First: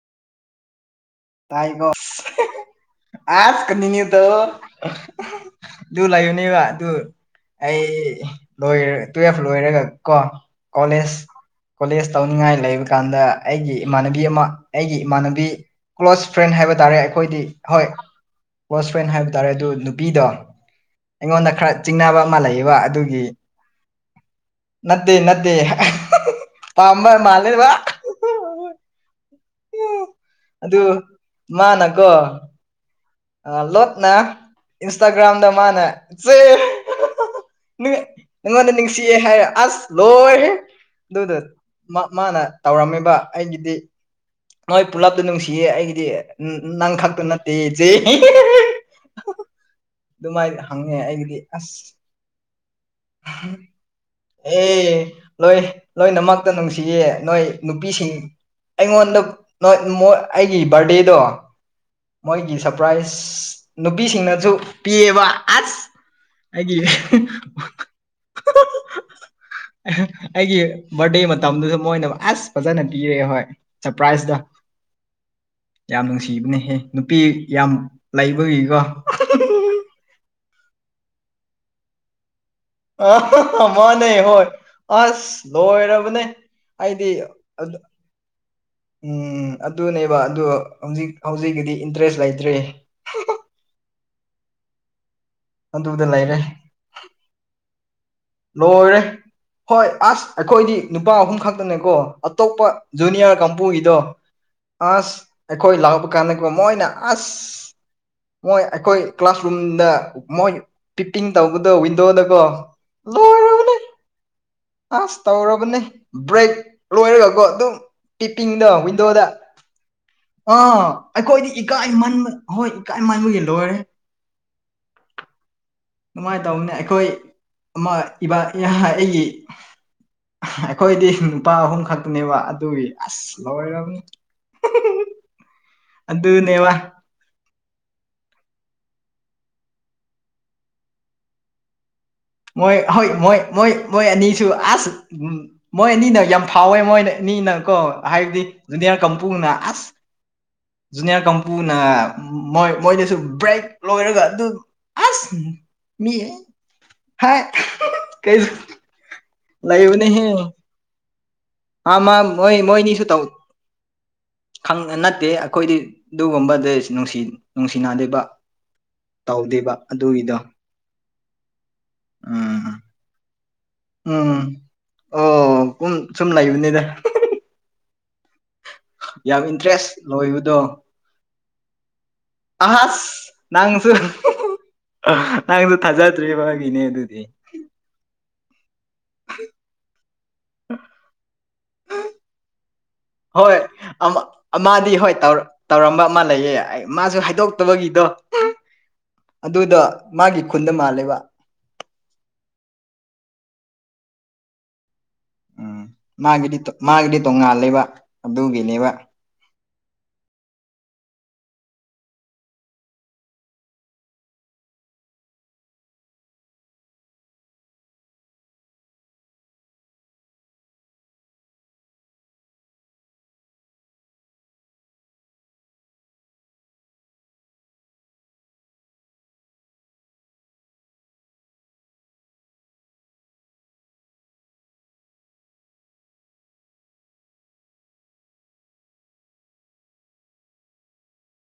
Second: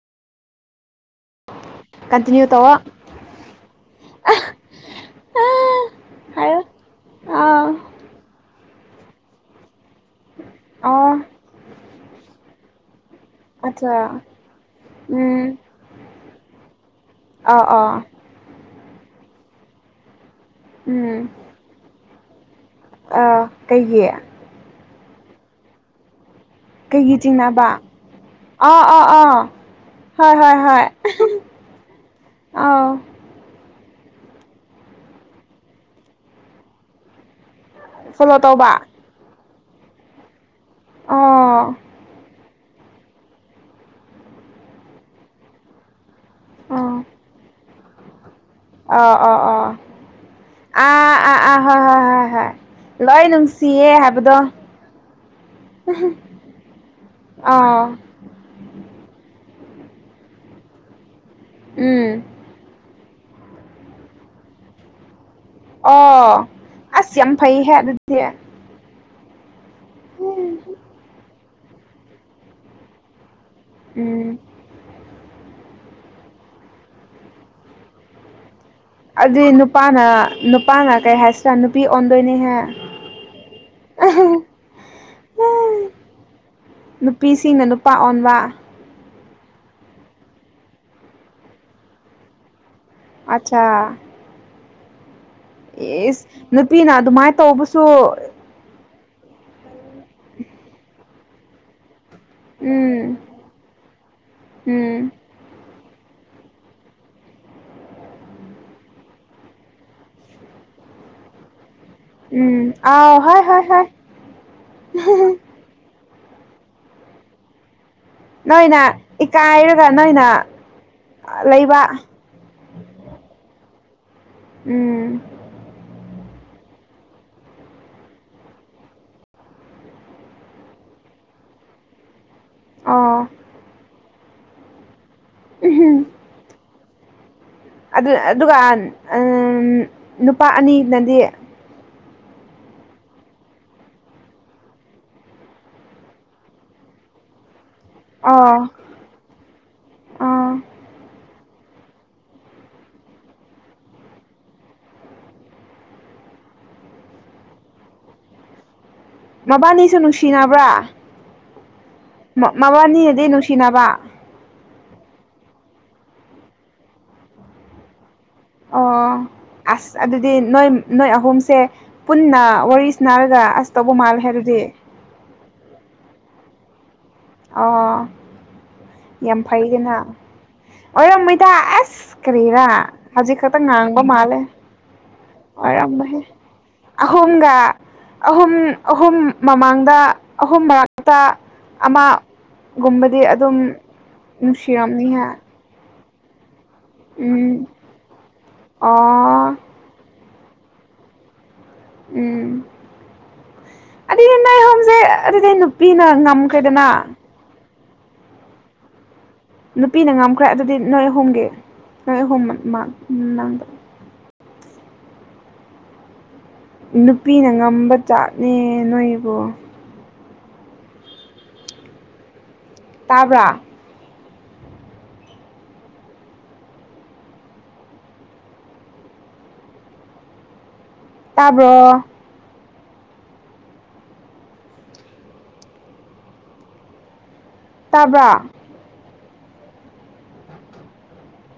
ꯇꯥꯏ ꯀꯣ ꯀꯟꯇꯤꯅ꯭ꯌꯨ ꯇꯧꯑꯣ ꯑꯁ ꯀꯅꯤꯉ ꯇ ꯑꯗꯨ ꯍꯥꯏꯌꯣ ꯂꯩꯌꯨꯅꯦꯕ ꯑꯗꯨ ꯑꯥ ꯑꯩ ꯂꯣꯏꯔ ꯇꯨꯋꯦꯜꯐ ꯂꯣꯏꯔꯒ ꯀꯣ ꯑꯣ ꯀꯣꯂꯦꯖ ꯀꯣꯂꯦꯖ ꯇꯧꯅꯤꯡꯉꯥꯏ ꯂꯩꯕ ꯀꯥꯟꯗ꯫ ꯑꯩꯒꯤ ꯑꯠꯆꯥ ꯏꯃꯥꯟꯅꯕꯤ ꯑꯃ ꯑꯩꯒꯤ ꯏꯃꯥꯟꯅꯕꯤ꯫ ꯎꯝ ꯀ꯭ꯂꯣꯁ ꯐ꯭ꯔꯦꯟ ꯍꯥꯏꯕ ꯇꯥꯔꯦ ꯑꯩꯈꯣꯏꯗꯤ ꯑꯥ ꯍꯣꯏ ꯑꯥ ꯀ꯭ꯂꯣꯁ ꯐ꯭ꯔꯦꯟ ꯍꯥꯏꯕ ꯇꯥꯔꯦ ꯑꯗꯨ ꯅꯨꯄꯤꯗꯣ ꯎꯝ ꯑꯩꯉꯣꯟꯗ ꯈꯔ ꯆꯤꯡꯅꯕ ꯑꯃ ꯂꯩꯌꯦꯕ ꯑꯗꯨꯒꯤ ꯑꯥ ꯀꯩꯒꯤ ꯅꯠꯇꯦ ꯅꯠꯇꯦ ꯄꯥꯝꯕ ꯀꯩꯒꯤ ꯆꯤꯡꯅꯕ ꯃꯥꯜꯂꯦꯕ ꯑꯥ ꯑꯥ ꯑꯥ ꯍꯣꯏ ꯍꯣꯏ ꯑꯗꯨ ꯍꯣꯏ ꯑ ꯑ ꯂꯣꯠꯅ ꯏꯟꯁꯇꯥꯒ꯭ꯔꯥꯝꯗ ꯃꯥꯅ ꯏꯆꯦ ꯐꯣꯂꯣ ꯇꯧꯕ ꯅꯉꯣꯟꯗ ꯅꯤꯡꯁꯤꯑꯦ ꯍꯥꯏꯔꯦ ꯑꯁ ꯂꯣꯏꯔꯦ ꯑꯗꯨꯗ ꯑꯣ ꯃꯥꯅ ꯇꯧꯔꯝꯃꯤꯕ ꯑꯩꯒꯤꯗꯤ ꯅꯣꯏ ꯄꯨꯂꯞꯇ ꯅꯨꯡꯁꯤꯌꯦ ꯑꯩꯒꯤꯗꯤ ꯅꯪ ꯈꯛꯇ ꯅꯠꯇꯦ ꯑ ꯑꯣ ꯑꯣ ꯑꯗꯨꯃꯥꯏꯅ ꯍꯪꯉꯦ ꯑꯥ ꯑꯥ ꯑꯩꯒꯤꯗꯤ ꯑꯥ ꯍꯥ ꯑꯁ ꯍꯥ ꯍꯥ ꯍꯥ ꯂꯣꯏ ꯅꯨꯡꯁꯤꯌꯦ ꯍꯥꯏꯕꯗꯣ ꯑꯦ ꯂꯣꯏ ꯂꯣꯏꯅꯃꯛꯇ ꯅꯨꯡꯁꯤꯌꯦ ꯅꯣꯏ ꯑꯥ ꯅꯨꯄꯤꯁꯤꯡ ꯑꯩꯉꯣꯟꯗ ꯅꫭꯏ ꯃꫭꯏ ꯑꯩꯒꯤ ꯕꯥꯔꯗꯦꯗꯣ ꯎꯝ ꯃꯣꯏꯒꯤ ꯁꯔꯄ꯭ꯔꯥꯏꯁ ꯅꯨꯄꯤꯁꯤꯡꯅꯁꯨ ꯄꯤꯌꯦꯕ ꯑꯁ ꯑꯣ ꯑꯩꯒꯤ ꯑꯁ ꯌꯥꯝ ꯐꯩꯍꯦ ꯑꯗꯨꯗꯤ ꯑꯩꯒꯤ ꯔꯗꯦ ꯃ ꯃꯇꯝꯗꯨꯁꯨ ꯃꯣꯏꯅ ꯑꯁ ꯐꯖꯅ ꯄꯤꯔꯛꯑꯦ ꯍꯣꯏ ꯁꯔꯄ꯭ꯔꯥꯏꯖꯇ ꯎꯝ ꯌꯥꯝ ꯅꯨꯡꯁꯤꯕꯅꯦꯍꯦ ꯅꯨꯄꯤ ꯌꯥꯝ ꯂꯩꯕꯒꯤꯀꯣ ꯑꯗꯨꯏ ꯅꯨꯄꯥꯅ ꯅꯨꯄꯥꯅ ꯀꯩ ꯍꯥꯏꯁꯤꯔꯥ ꯅꯨꯄꯤ ꯑꯣꯟꯗꯣꯏꯅꯤꯍꯦ ꯑ ꯃꯥꯅꯦ ꯍꯣꯏ ꯑꯁ ꯂꯣꯏꯔꯕꯅꯦ ꯍꯥꯏꯗꯤ ꯅꯨꯄꯤꯁꯤꯡꯅ ꯅꯨꯄꯥ ꯑꯣꯟꯕ ꯎꯝ ꯑꯗꯨꯅꯦꯕ ꯑꯗꯣ ꯍꯧꯖꯤꯛ ꯍꯧꯖꯤꯛꯀꯤꯗꯤ ꯏꯟꯇꯔꯦꯁ ꯂꯩꯇ꯭ꯔꯔꯤ ꯑꯆꯥ ꯑꯗꯨꯗ ꯑꯦꯁ ꯂꯩꯔꯦ ꯅꯨꯄꯤꯅ ꯑꯗꯨꯃꯥꯏꯅ ꯇꯧꯕꯁꯨ ꯂꯣꯏꯔꯦ ꯍꯣꯏ ꯑꯁ ꯑꯩꯈꯣꯏꯗꯤ ꯅꯨꯄꯥ ꯑꯍꯨꯝ ꯈꯛꯇꯅꯦꯀꯣ ꯑꯇꯣꯞꯄ ꯎꯝ ꯖꯨꯅꯤꯌꯔ ꯀꯥꯡꯕꯨꯒꯤꯗꯣ ꯎꯝ ꯑꯁ ꯑꯈꯣꯏ ꯂꯥꯛꯄ ꯀꯥꯟꯗꯀꫭ ꯃꯣꯏꯅ ꯑꯁ ꯃꯣꯏ ꯑꯩꯈꯣꯏ ꯀ꯭ꯂꯥꯁꯔꯨꯝꯗ ꯃꯣꯏ ꯄꯤꯄꯤꯡ ꯇꯧꯕꯗꯣ ꯋꯤꯟꯗꯣꯗꯀꯣ ꯎꯝ ꯑꯥꯎ ꯍ ꯍ ꯂꯣꯏꯔꯕꯅꯦ ꯍ ꯑꯁ ꯇꯧꯔꯕꯅꯦ ꯕ꯭ꯔꯦꯛ ꯂꯣꯏꯔꯒꯀꯣ ꯑꯗꯨꯝ ꯄꯤꯄꯤꯡꯗꯣ ꯅꯣꯏꯅ ꯋꯤꯟꯗꯣꯗ ꯏꯀꯥꯏꯔꯒ ꯅꯣꯏꯅ ꯑꯥ ꯑꯩꯈꯣꯏꯗꯤ ꯂꯩꯕ ꯏꯀꯥꯏꯃꯟꯕ ꯑꯍꯣꯏ ꯏꯀꯥꯏ ꯃꯥꯏꯒꯤ ꯂꯣꯏꯔꯦ ꯎꯝ ꯁꯨꯃꯥꯏ ꯇꯧꯕꯅ‌ꯦ ꯑꯈꯣꯏ ꯑꯃ ꯏ ꯑꯩꯒꯤ ꯑꯩꯈꯣꯏꯗꯤ ꯅꯨꯄꯥ ꯑꯍꯨꯝ ꯈꯛꯇꯅꯦꯕ ꯑꯗꯨꯒꯤ ꯑꯁ ꯑꯣ ꯂꯣꯏꯔꯕꯅꯤ [unintelligible] ꯑꯗꯨꯅꯦꯕ ꯑꯗꯨ ꯑꯗꯨꯒ ꯑꯥ ꯅꯨꯄꯥ ꯑꯅꯤꯅꯗꯤ ꯃꯣꯏ ꯍꯣꯏ ꯃꯣꯏ ꯃꯣꯏ ꯃꯣꯏ ꯑꯅꯤꯁꯨ ꯑꯁ ꯎ ꯃꯣꯏ ꯑꯅꯤꯅ ꯌꯥꯝ ꯐꯥꯎꯋꯦ ꯃꯣꯏ ꯑꯅꯤꯅ ꯀꯣ ꯍꯥꯏꯕꯗꯤ ꯑꯣ ꯖꯨꯅꯤꯌꯥꯔ ꯀꯥꯡꯄꯨꯅ ꯑꯁ ꯑꯣ ꯖꯨꯅꯤꯌꯥꯔ ꯀꯝꯄꯨꯅ ꯃꯣꯏ ꯃꯣꯏꯗꯁꯨ ꯕ꯭ꯔꯦꯛ ꯂꯣꯏꯔꯒ ꯑꯗꯨ ꯑꯁ ꯃꯤ ꯍꯥꯏ ꯀꯩ ꯃꯕꯥꯅꯤꯁꯨ ꯅꯨꯡꯁꯤꯅꯕ꯭ꯔꯥ ꯑ ꯃꯥ ꯃ ꯃꯣꯏꯅꯤꯁꯨꯨ ꯇꯧ ꯃꯕꯥꯅꯤꯅꯗꯤ ꯅꯨꯡꯁꯤꯅꯕ ꯅꯠꯇꯦ ꯑꯩꯈꯣꯏꯗꯤ ꯑꯗꯨꯒꯨꯝꯕꯗꯤꯅꯨꯡ ꯅꯨꯡꯁꯤꯅꯗꯦꯕ ꯑꯣ ꯇꯧꯗꯦꯕ ꯑꯁ ꯑꯗꯨꯗꯤ ꯑꯗꯨꯒꯤꯗꯣ ꯅꯣꯏ ꯅꯣꯏ ꯑꯍꯨꯝꯁꯦ ꯄꯨꯟꯅ ꯎꯝ ꯋꯥꯔꯤ ꯅꯥꯔꯒ ꯑꯁ ꯇꯧꯕ ꯃꯥꯜꯂꯦ ꯎꯝ ꯍꯥꯏꯗꯨꯗꯤ ꯑꯣ ꯎꯝ ꯁꯨꯝ ꯂꯩꯕꯅꯤꯗ ꯑ ꯌꯥꯝ ꯏꯟꯇꯔꯦꯁ ꯂꯣꯏꯕꯗꯣ ꯑꯣꯏꯔꯝ ꯃꯣꯏꯗ ꯑꯁ ꯀꯔꯤꯔꯥ ꯑꯍꯁ ꯍꯧꯖꯤꯛ ꯈꯛꯇ ꯅꯪꯁꯨ ꯉꯥꯡꯕ ꯃꯥꯜꯂꯦ ꯅꯪꯁꯨ ꯑꫭꯏꯔꯝ ꯃꫭꯏꯍ‌ꯦ ꯊꯥꯖꯗ꯭ꯔꯤꯕꯒꯤꯅꯦ ꯑꯗꯨꯗꯤ ꯑꯍꯣꯝꯒ ꯑꯍꯨꯝ ꯑꯍꯨꯝ ꯃꯃꯥꯡꯗ ꯑꯍꯨꯝ ꯃꯔꯛꯇ ꯑꯃ ꯨꯒꯨꯝꯕ ꯍꯣꯏ ꯑꯝ ꯑꯥꯃꯥꯗꯤ ꯍꯣꯏ ꯇꯧ ꯇꯧꯔꯝꯕ ꯑꯃ ꯂꯩꯌꯦ ꯑꯩ ꯃꯥꯁꯨ ꯎꯝ ꯍꯥꯏꯗꯣꯛꯇꯕꯒꯤꯗꯣ ꯑꯣ ꯑꯗꯨꯗ ꯃꯥꯒꯤ ꯈꯨꯟꯗ ꯃꯥꯜꯂꯦꯕ ꯎꯝ ꯑꯗꯨ ꯅꯣꯏ ꯑꯥꯍꯣꯝꯁꯦ ꯑꯗꯨ ꯄꯤꯅ ꯉꯝꯈ꯭ꯔ‌ꯦꯗꯅ ꯇꯣꯉꯥꯜꯂꯤꯕ ꯑꯗꯨꯒꯤꯅꯦꯕ ꯅꯨꯄꯤꯅ ꯉꯝꯈ꯭ꯔꯦ ꯑꯗꯨꯗꯤ ꯅꯣꯏ ꯑꯍꯨꯝꯒꯤ ꯅꯣꯏ ꯑꯍꯨꯝꯃꯥꯛ ꯅꯨꯄꯤꯅ ꯉꯝꯕ ꯆꯥꯠꯅꯦ ꯅꯣꯏꯕꯨ ꯇꯥꯕ꯭ꯔꯥ ꯇꯥꯕ꯭ꯔꯣ ꯇꯥꯕ꯭ꯔ